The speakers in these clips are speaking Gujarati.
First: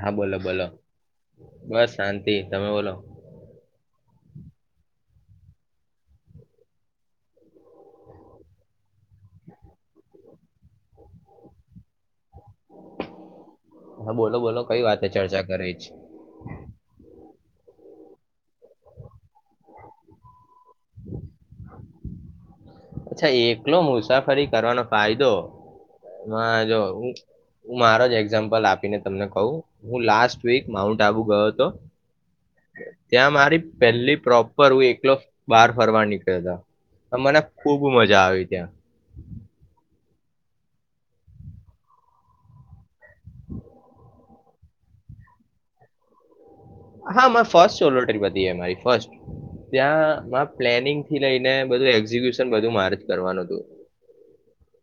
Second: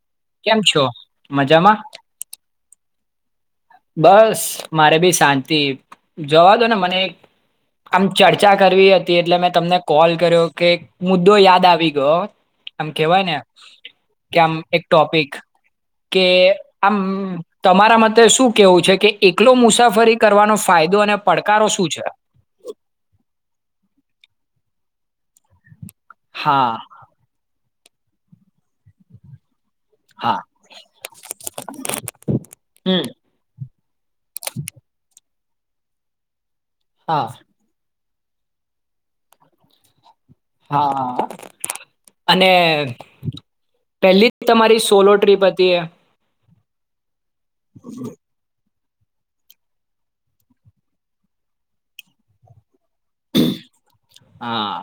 હા બોલો કેમ બોલો છો મજામાં બસ શાંતિ, તમે બોલો? બસ મારે બી શાંતિ જોવા દો ને મને આમ ચર્ચા કરવી હતી એટલે મેં તમને કોલ કર્યો કે મુદ્દો યાદ આવી ગયો આમ કેવાય ને હા બોલો કે આમ બોલો કઈ એક વાતે ટોપિક ચર્ચા કરવી છે કે આમ તમારા મતે શું કેવું છે કે એકલો મુસાફરી કરવાનો ફાયદો અને પડકારો શું છે. અચ્છા એકલો મુસાફરી કરવાનો ફાયદો. હા જો [unintelligible] હું હું મારો જ એક્ઝામ્પલ આપીને તમને કહું. હું હા લાસ્ટ વીક માઉન્ટ આબુ ગયો હતો હમ ત્યાં મારી પહેલી પ્રોપર હું એકલો બહાર ફરવા નીકળ્યા હતા. હા મને બહું મજા આવી ત્યાં. હા અને [inaudible] [unintelligible] પહેલી તમારી સોલો ટ્રીપ હતી એ. હા મા ફર્સ્ટ સોલો ટ્રીપ હતી એ મારી. ફસ્ટ ત્યાંમાં પ્લેનિંગથી લઈને બધું એક્ઝિક્યુશન બધું મારે કરવાનું હતું. હા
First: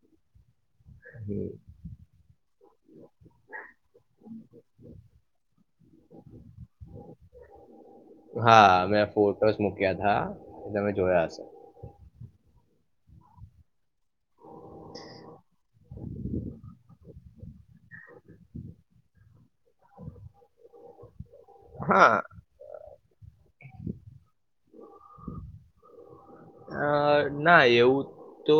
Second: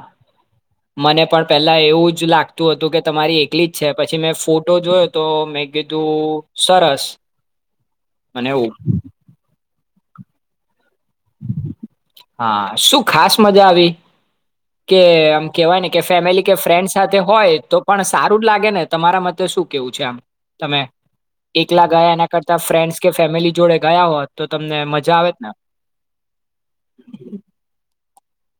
મને પણ હમ. પેલા એવું જ લાગતું. હતું કે તમારી એકલી જ. અચ્છા પછી મેં ફોટો જોયો તો મેં કીધું સરસ મને એવું હા મે ફોટો. મૂક્યાા તમે. જોયા હશે હા શું. ખાસ મજા આવી કે આમ કેવાય ને કે ફેમિલી કે ફ્રેન્ડ સાથે હોય તો પણ સારું જ લાગે ને તમારા મ શું કેવું છે આમ તમે. એકલા ગયા હા એના કરતા ફ્રેન્ડ. કે ફેમિલી જોડે ગયા હોત તો તમને મજા આવે ને. અ ના એવું. તો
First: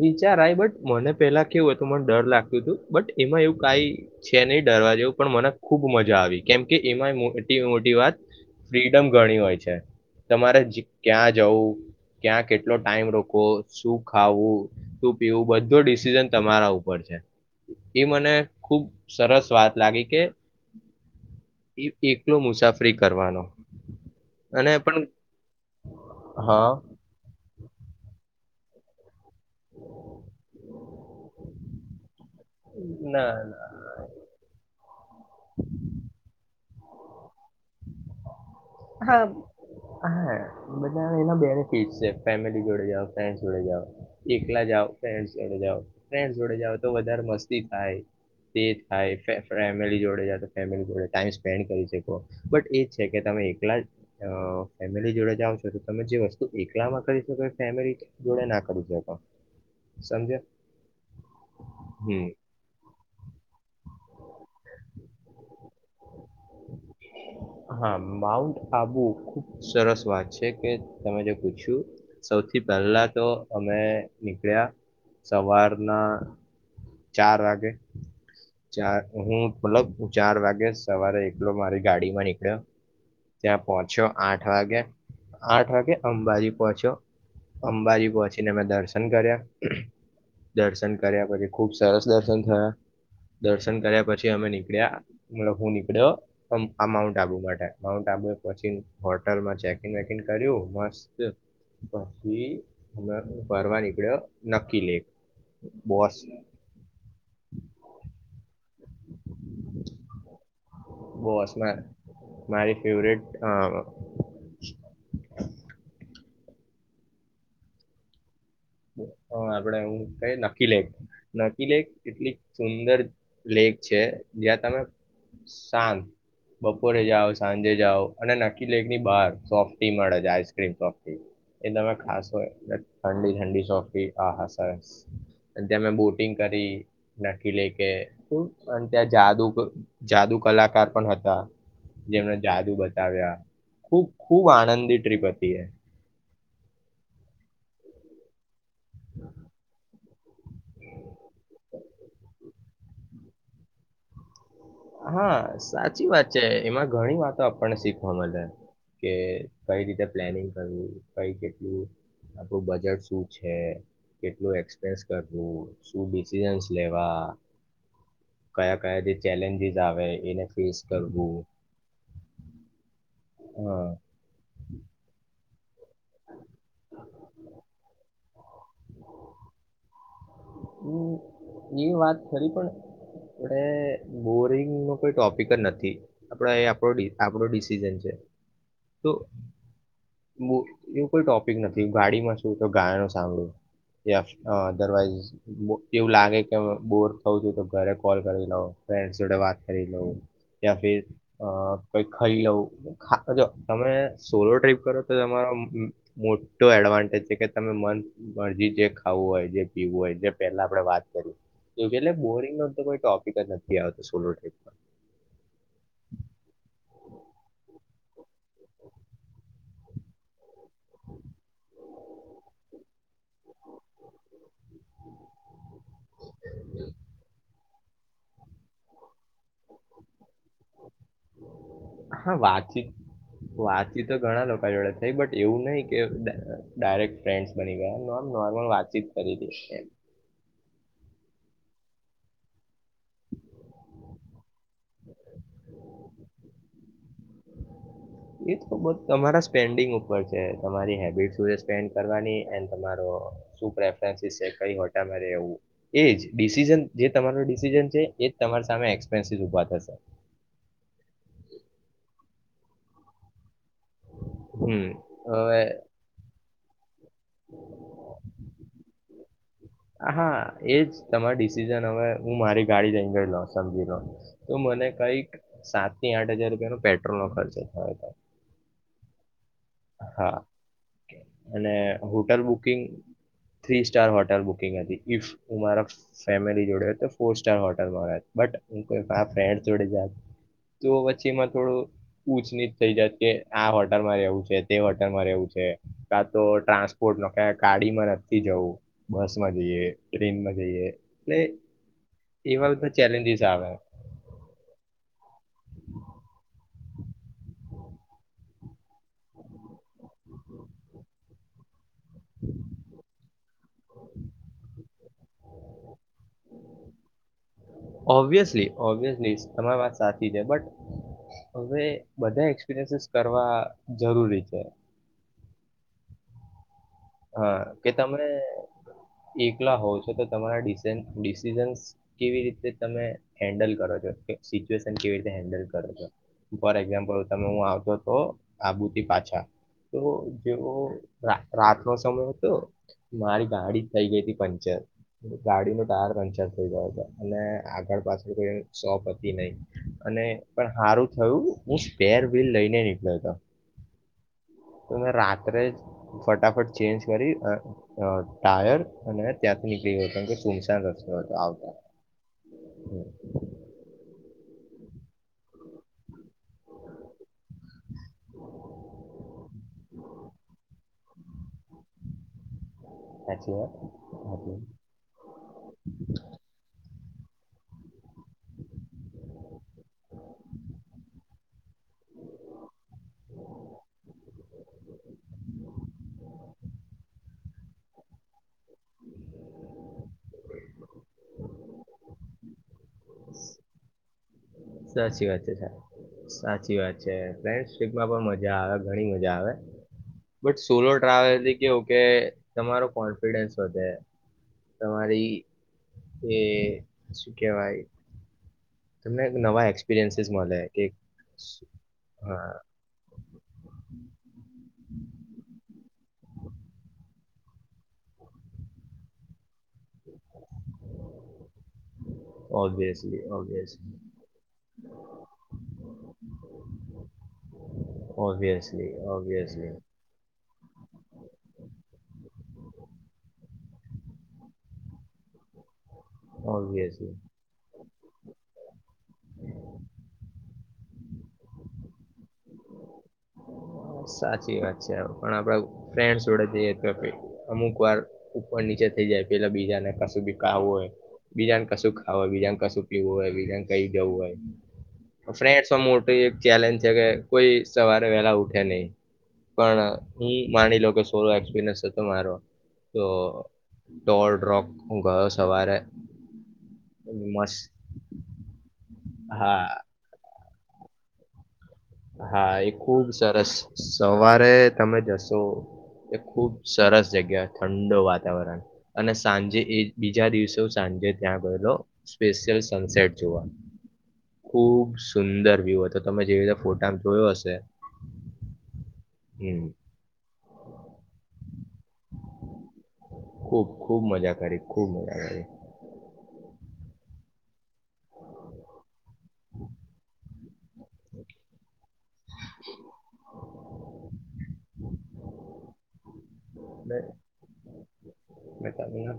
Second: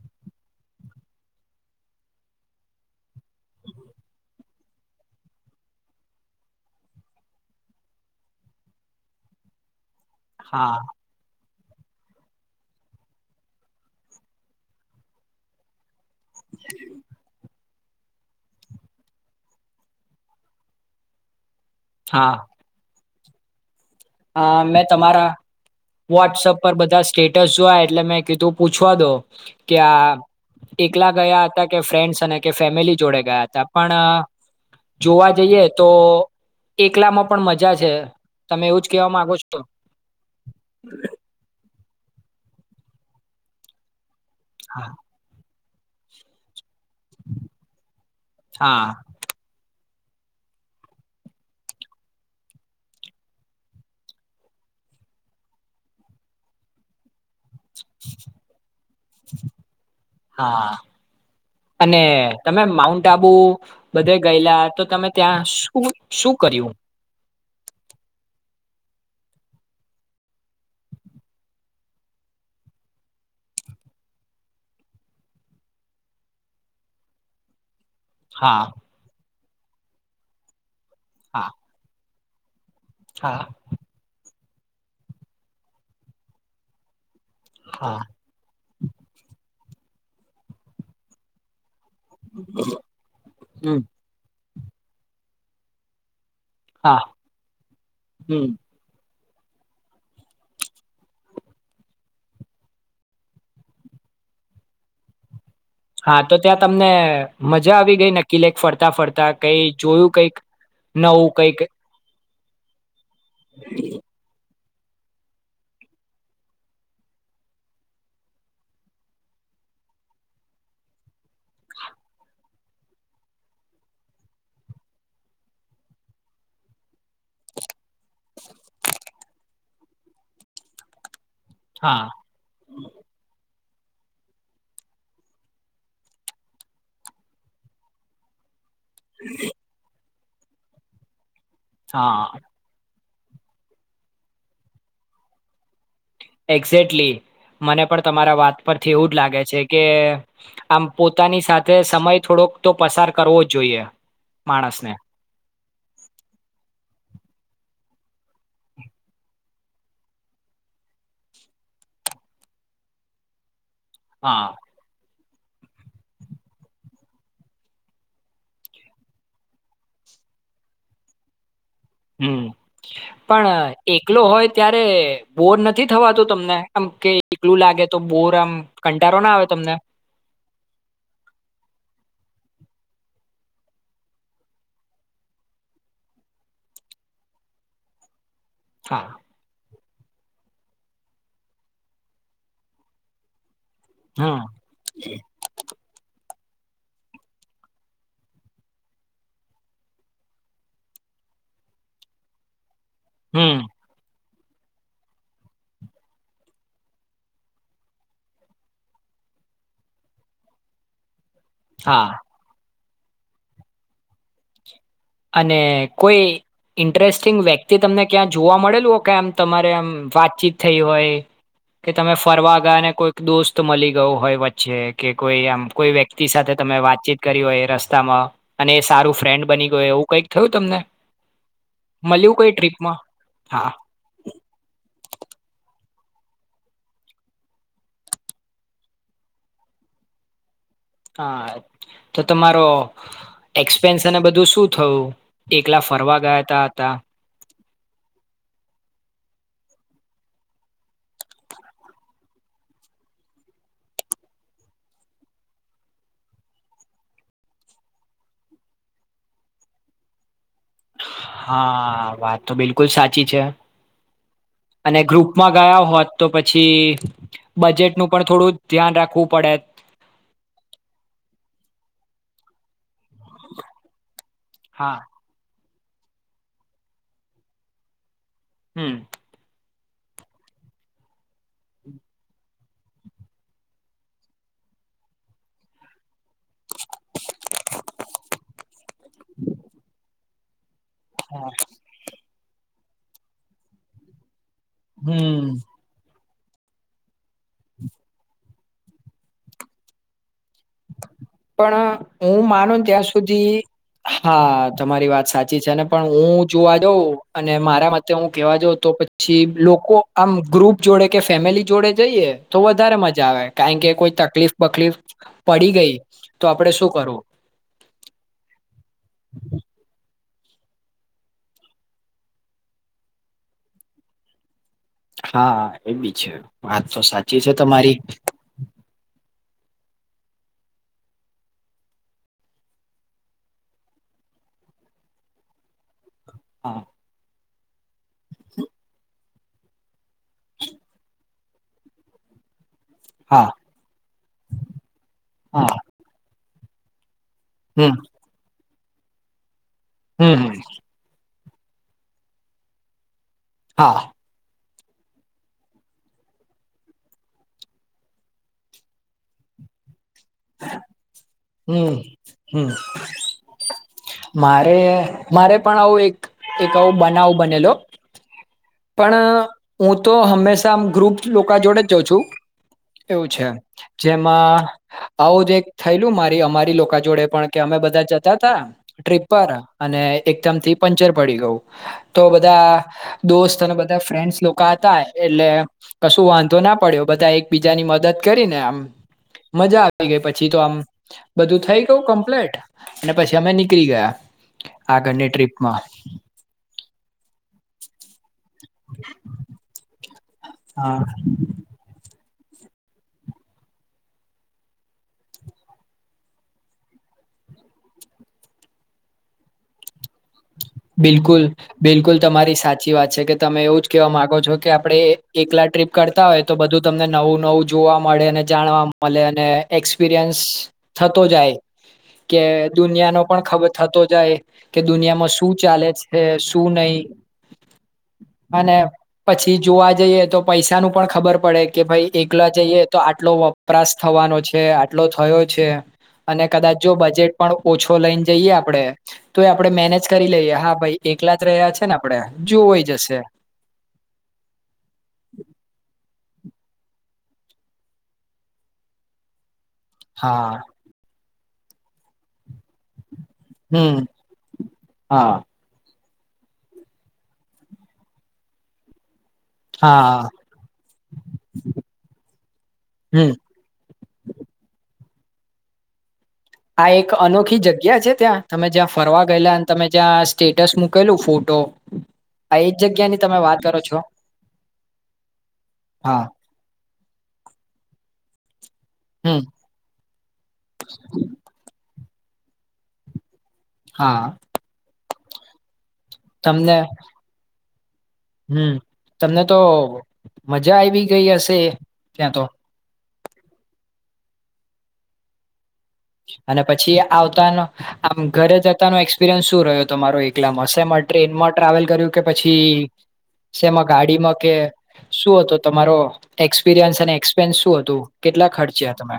વિચારાય બટ મને પેલા કેવું હતું મને ડર લાગતું હતું બટ એમાં એવું કઈ છે નહી ડરવા જેવું પણ મને ખુબ મજા આવી કેમકે એમાં મોટી મોટી વાત ફ્રીડમ ગણી હોય છે. તમારે હા ક્યાં જવું. ક્યાં કેટલો ટાઈમ રોકો શું ખાવું શું પીવું બધો ડિસિઝન તમારા ઉપર છે એ મને ખુબ સરસ વાત લાગી કે. એ એકલો મુસાફરિક. કરવાનો. હા અને મેં પણ તમારા વોટ્સઅપ હા પર બધા. સ્ટેટસ જો એટલે મેં કીધું પૂછવા દો કે એકલા ગયા હતા કે ફ્રેન્ડ્સ અને કે ફેમિલી જોડે ના ગયા હતા ના પણ જોવા જઈએ તો. એકલામાં પણ મજા છે તમે એવું જ કેવા હા માંગો છો હા બધા એના બે ઠીક છે ફેમિલી જોડે જાઓ ફ્રેન્ડસ જ જોડે જાઓ. એકલા જાઓ હા ફ્રેન્ડ્સ જોડે જાઓ. ફ્રેડ જોડે જવા તો વધારે મસ્તી થાય તે હા થાય. ફેમિલી જોડે જ તો ફેમિલી જોડે ટાઈમ સ્પેન્ડ કરી શકો. બટ એ જ છે કે તમે એકલા ફેમિલી જોડે જાઓ છો તો તમે જે વસ્તુ એકલામાં કરી શકો. ફેમિલી જોડે ના કરી શકો સમજ્યા હા અને હમ તમે માઉન્ટ આબુ બધે ગયેલા તો તમે ત્યાં શું શું કર્યું. હા માઉન્ટ આબુ ખુબ સરસ વાત છે કે તમે જે પૂછ્યું સૌથી પહેલા તો અમે નીકળ્યા સવારના ચાર વાગે હા ચાર હું મતલબ ચાર વાગે સવારે હા એકલો મારી ગાડીમાં નીકળ હા ત્યાં પહોંચ્યો આઠ આઠ વાગે આઠ વાગે અંબાજી પહોંચ્યો. હા અંબાજી પહોંચીને મે દર્શ કર્યા દર્શન કર્યા પછી ખૂબ સરસ દર્શન થયા દર્શન હમ કર્યા પછી અમે ની [unintelligible] હા અમાઉન્ટ આપવું માટે તાબો હમ પછી હોટલમાં ચેકિંગ વેકિંગ કર્યું મસ્ત પછી ફરવા નીકળ્યો નકીલે. હા, તો ત્યાં તમને મજા આવી ગઈ નકીલેક ફરતાં ફરતાં કઈ જોયું કઈક નવું કઈક મારે ફેવરિટ હા. [inaudible] આપડે હું કયી નકીલેક નકીલેક એટલી સુંદર લેક છે જ્યાં તમે શાંત બપોરે જાઓ, સાંજે જાઓ અને નકીલેેકની બહાર સોફ્ટ ટી મળે છે આઈસ્ક્રીમ સોફ્ટી એ તમે હા ખાસ હોય ઠંડી ઠંડી. હા હા સરસ, ત્યાં મેં બોટિંગ કરી નાકીલેકે અને ત્યાં જાદુક જાદુ કલાકાર પણ હતા. જેમનો હા જાદુ બધ આવ્યા ખૂબ ખૂબ આનંદી ટ્રીપ હતી એ એક્ઝેકટલી, મને પણ તમારા વાત પરથી એવું જ લાગે છે કે આમ પોતાની સાથે સમય થોડોક તો પસાર કરવો જ જોઈએ. માણસને હા. સાચી વાત છે, એમાં ઘણી વાતો આપણને શીખવા મલે કે કઈ રીતે પ્લેનિંગ કરવું, કઈ કેટલું, આપણું બજેટ શું છે. કેટલું હા એક્સપેસ તતું ડિસિઝન્સ લેવા કયાં કયાં જે ચેલેન્જીસ જ આવે એને ફેસ કરવું. હમ. પણ હા એકલો હોય ત્યારે બો નત ની થવાતું તમને એમ કે એકલું લાગે તો બોર તમ કંટારો નાં આવે તમને? હમ એ વાત ખરી પણ, પડે બોરિંગનો કોઈ ટોપિક જ નથી, આપડે આપરો ડી આપડો ડિસિઝન છે. હા તો બુ એવું કોઈ ટોપિક નથી, ગાડીમાં સૂતો ગાયનો સાંભળું. એહ હમ અ દરવાજ બો એવું લાગે તમ કે બોર ખવું છું તો ઘરે કોલ કરી લઉ, ફ્રેન્ડ જોડે વાત કરી લઉં, ત્યાં ફીર અ કઈક ખઈ લઉં. ખા અ જો હમ અમણે સોલો ટ્રીપ કરો તો તમારો ઉમ ઉમ મોટો એડવાન્ટેજ છે કે તમે મન મરજી જે ખાવું હોય જે પીવું હોય જે પેલા આપડે વાત કયુઁ એજ હા એટલે બોરિંગનો તો કોઈ તોપિક જ નથી આવતો સોલો ટ્રિપમાં. અને કોઈ ઇન્ટરેસ્ટિંગ વ્યક્તિ તમને ક્યાં જોવા મળેલુ ઓ કે આમ તમારે આમ વાતચીત થઈ હોય કે તમે ફરવા ગયા ને કોઈક દોસ્ત મલી ગયો હોય વચ્ચે કે કોઈ એમ કોઈ વ્યક્તિ સાથે તમે વાતચીત કરી હોય રસ સ્તામાં અને સારું ફ્રેન્ડ બની ગયો એવું કઈક થયું તમને મળ્યું હા, કઈ વાતચીત ટ્રીપમાં હા વાતચીત તો ઘણા લોકો જોડે થઈ બટ એવું નહિ કે ડા અ ડાયરેક્ટ ફ્રેન્ડ્સ બની ગયા આમ નોમ નોર્મલ વાતચીત કરી દેશે એમ. હા, તો તમારો એક્સપેન્સ અને બધું શું થયું? એકલા ફરવા ગયાતા તા. એ તો બધ તમારા સ્પેન્ડિંગ ઉપર છે, તમારી હેબિટ શું છે સ્પેન્ડ કરવાની એન્ડ તમારો શું પ્રેફ્રેનસીસ છે, કઈ હોટલમાં રેવું, એજ ડિસિઝન જે તમારૂ ડિસિઝન છે, એજ તમાર સામે એક્સપેનસીસ ઉભા થશે. હા, વાત તો બિલકુલ સાચી છે. હમ અને ગ્રુપમાં હવે ગયા હોત તો પછ છી બજેટનું પણ થોડું ધ્યાન રાખવું પડે હ હા એજ તમારી ડિસિઝન હવે હું મારી ગાડી જઈ ગયેલો સમજી લો તો મને હા કઈક સાત થી આઠ હજાર રૂપિયા નો પેટ્રોલ નો ખર્ચો થયો હતો. હમ. હા અને hotel booking three star hotel booking હતી ઈફ હું મારા ફેમિલી જોડે તો ફોર સ્ટાર હોટલ બટ હું ફન્ડ જોડે. તો વચ્ચે એમાં થોડો ઉચ ન. થઈ જત કે આ હોટલ માં રહેવું છે. તે વર્ટન માં રહેવું હમ છે. ક તો ટ્રાન્સપોર્ટ ન. ક કાડી માં નથી જવું. બસ માં જઈએ ટ્રેન માં જ. પણ હું એવા માનોને બધા ત્યાં ચેલેન્જીસ સુધી આવે હા તમારી વાત. સાચી છે ને પણ હું જોવા જાઉં અને મારા મતે હું કેવા જાઉં તો પછી લોકો આમ ગ્રુપ જોડે કે ફેમિલી જોડે જઈએ તો વધારે મજા આવે કારણ કે કોઈ તકલીફ બકલીફ. પડી ગઈ તો આપડે શું કરવું? ઓબવિયસલી ઓબિયસલી તમારી વાત સા. હવે બધા એક્સપિરયસીસ કરવા જરૂરી છે. હા એ બી છે. વાત તો સાચી છે હા કે તમારી તમે એકલા હોવ છો. તો તો તમારા ડિસિઝ ડિસિસઝન કેવી રીતે તમે હેન્ડલ કરો છો કે સિચ્યુએશન કેવી રીતે હેન્ડલ કરો છો. ફોર હા એક્ઝામ્પલ. તમે હું આવતો. તો આબુથી પાછા. તો જેવો રા રાત. નો સમય હતો. મારી હા ગાડી થઇ ગઈ હતી પંક્ચર હા ગાડી નો ટાયર પંચર. તે બા. અને હમ આગળ પાછળ કોઈ. સહપતિ નહી. અને હમ હમ પણ હારું થયું. હું સ્ટર વ્હીલ લઈ ને નીકળ્યો હતો. હા. તો મેં રાત્રે જ ફટાફટ ચેન્જ કરી ટાયર અને ત્યાંથી નીકળી ગયો. કેમકે સુમસામ રસ્તો હતો આવતા હમ હમ હંમ. મારે મારે પણ આવું એક એક આવો બનાવ બનેલો પણ હું તો હંમેશા આમ ગ્રુપ લોકો જોડે જ જા છું. એવું છે સાચી વાત જેમાં. આવું જ એક થયેલું મારી અમારી. લોકા જોડે પણ કે અમે બધા જતા હતા ટ્રીપ પર અને એકદમ થી પંચર પડી ગયું તો બધા દોસ્ત અને બધા ફ્રેન્ડ લોકો હતા એટલે કશું વાંધો ના પડ્યો બધા એક બીજાની મદદ કરીને આમ મજા થ ગઈ પછી તો આમ બધું થઇ ગયું કમ્પ્લેટ. અને પછી અમે નીકળી ગયા. સાચી આગળની વાત છે ટ્રીપમાં સાચી વાત. [unintelligible] માં પણ મજ મજા આવે ઘણી મજા આવે. બટ સોલો હા. ટ્રાવેલ થી કેવું કે તમારો કોન્ફિડન્સ વધે તમારી એ શું કેહેવાય. તમને એક નવા એક્સપિરિયન્સીસ મળે. કે બિલકુલ સ- બિલકુલ હા તમારી સાચી વાત છે કે તમે એવું જ કેવા માંગો છો કે આપણે એકલા ટ્રીપ કરતા હોય તો બધું તમને નવું નવું જોવા મળે અને જાણવા મળે અને એક્સપિરિયન્સ થતો જાય કે દુનિયા ઓબ્વિયસલી નો પણ ખબર ઓબ્વિયસલી થતો જાય કે દુનિયામાં શું શું ચાલે છે શું નહી અને ઓબ્વિયસલી પછી ઓબ્વિયસલી જોવા જઈએ તો પૈસા નું પણ ખબર પડે કે ભાઈ એકલા જઈએ તો આટલો વ વપરાશ થવાનો છે આટલો થયો છે. અને કદાચ જો ઓબ્વિયસલી બજેટ પણ ઓછો લઈને જઈએ આપડે તો એ આપણેે મેનેજ લઈએ હા ભાઈ એકલા જ રહ્યા છે ને આપડે. જોવાઈ જશે સાચી વાત છે પણ આપડા ફ્રેન્ વડે જઈ આપે અમુક વાર ઉપર નીચે થઈ જાય પેલા બીજા ક સુધી ક હા હોય. બીજાને કશું ખાવ હોય બીજાને કશું પીવું હોય. કઈ હમ જવું હોય હા ફ તો એક ચેલેન્જ છે કે કોઈ સવારે વહેલા ઉઠે નહી. પણ હા હું માની લો કે સો એક્સપિરિયન્સ હતો મારો તો હમ ટોરોક હ ઘર સવારે આ એક મસ્ત અનોખી જગ્યા છે ત્યાં તમે જ્યાં ફરવા ગયેલા હા અને તમે જ્યાં સ્ટેટસ મૂકેલું ફોટો હા આ એ એજ ખુબ જગ્યાની તમે સરસ વાત કરો છો સવારે તમે જશો એ હા ખુબ સરસ જગ્યા ઠંડો વાત [inaudible] અને હમ સાંજે એ બીજા દિવસે સાંજે ત્યાં ગયેલો. સ્પેશિયલ સનસેટ જોવા. હા [inaudible] સુંદર વ્યુ હતો. તમે જેવ ફો હશે. હમ્મ. તમને તો. હમ મજા આવી ગઈ હશે ત્યાં તો. ખૂબ મજા કરી ખૂબ મજા કરી. અને પછી આવતાનો આમ ઘરે જતાનો એક્સપિરિયન્સ શું રહ્યો તમારો એકલામાં સે ટ્રેનમાં ટ્રાવેલ કર્યું કે પછી સેમ ગાડીમાં કે શું હતું તમારો. એક્સપિરિયન્સ અને એક્સપેન્સ શું હતું. કેટલા મે ત ખર્ચ્યા તમે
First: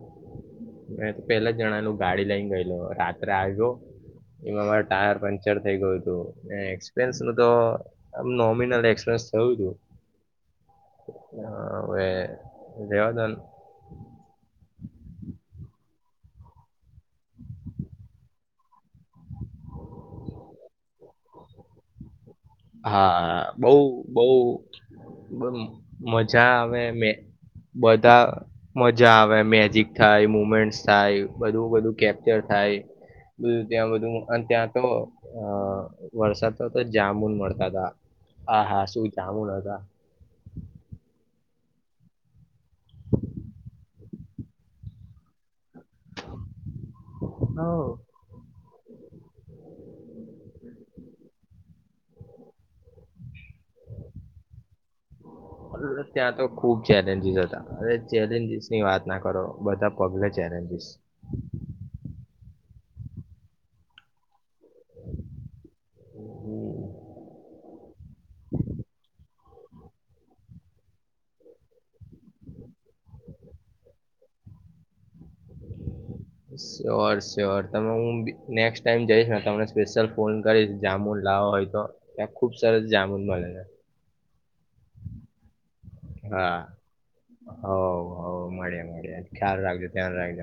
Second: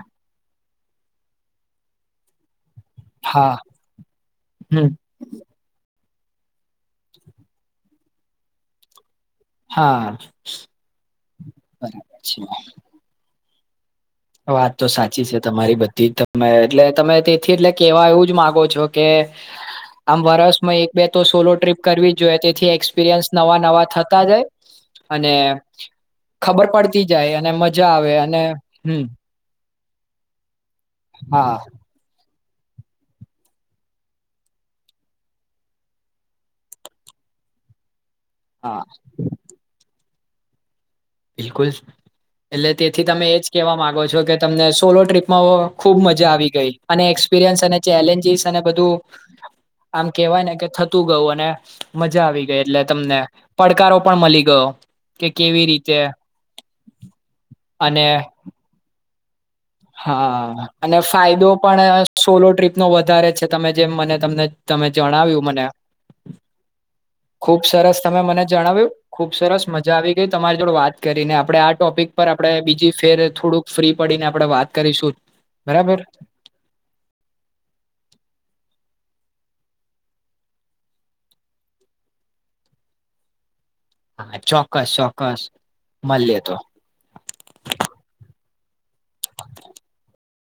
મે તો પહે જણાનું ગાડી લઈને ગયેલો રાત્રે હા આવ્યો. એમાં મારો હમ ટાયર પંક્ચર થઇ ગયો. એક્પરયસ ન તો આ નોમિનલ એક્સપિરયસ. એવુ હા હવે બરાબર છે દેવાદાન. [unintelligible] વાત તો સાચી છે તમારી બધી, તમે એટલે તમે તેથી એટલે કેવા, એવું જ માગો છો કે આમ વર્ષમાં તો એક બે તો સોલો ટ્રીપ કરવી. જો, તેથી એક્સપિરિયન્સ હા નવા બઉ નવા થતા બઉ જાય અને મજા ખબર આવે પડતી મે જાય અને મજા આવે, બધા અને હમ મજા આવે મી મેજિક થાય મુમેન્ટ. થાય હા બધું બધું કેમ? થાય બધું ત્યાં બધું ત્યાં તો અ વરસાદ તો તો જામુન મળે. દાદા. હા હા શું જામુન હતા. બિલકુલ, એટલે તેથી તમે એ જ કહેવા માગો છો કે તમને સોલો ટ્રીપમાં હો. ખુબ મજા આવી ગઈ અને એક્સપિરિયન્સ અને હઉ, ચેલેન્જીસ અને બધું આમ કહેવાય ને કે થતું ગયું, અને મજા આવી ગઈ એટલે તમને પડકારો પણ મળી ગયો કે કેવી. રીતે ત્યાં તો ખુબ ચેલેન્જીસ હતા, હ અને ચેલેન્જીસ ની વાત. ના કરો. બધા પગલે હા, ચેલેન્જીસ અને ફાયદો પણ સોલો ટ્રીપ. વધારે છે. તમે જેમ મને તમને, તમે જણાવ્યું. મને ખુબ સરસ તમે મને જણાવ્યું. ખુબ સરસ મજા આવી ગઈ તમારી જોડે વાત કરીને આપડે આ ટોપિક પર આપણે બીજી ફેર થોડુંક ફ્રી પડીને આપણે વાત. કરીશું બરાબર. Sure- sure. તમે હું નેક્સ્ટ ટાઈમ જઈશ ને તમને સ્પેશિયલ ફોન કરીશ, જામુન લાવો હોય તો ત્યાં ખુબ સરસ જામુન મળે છે. હા, ચોક્કસ- ચોક્કસ મલીએ તો હા મળ્યા ખ્યાલ રાખીએ, ધ્યાન રાખીએ.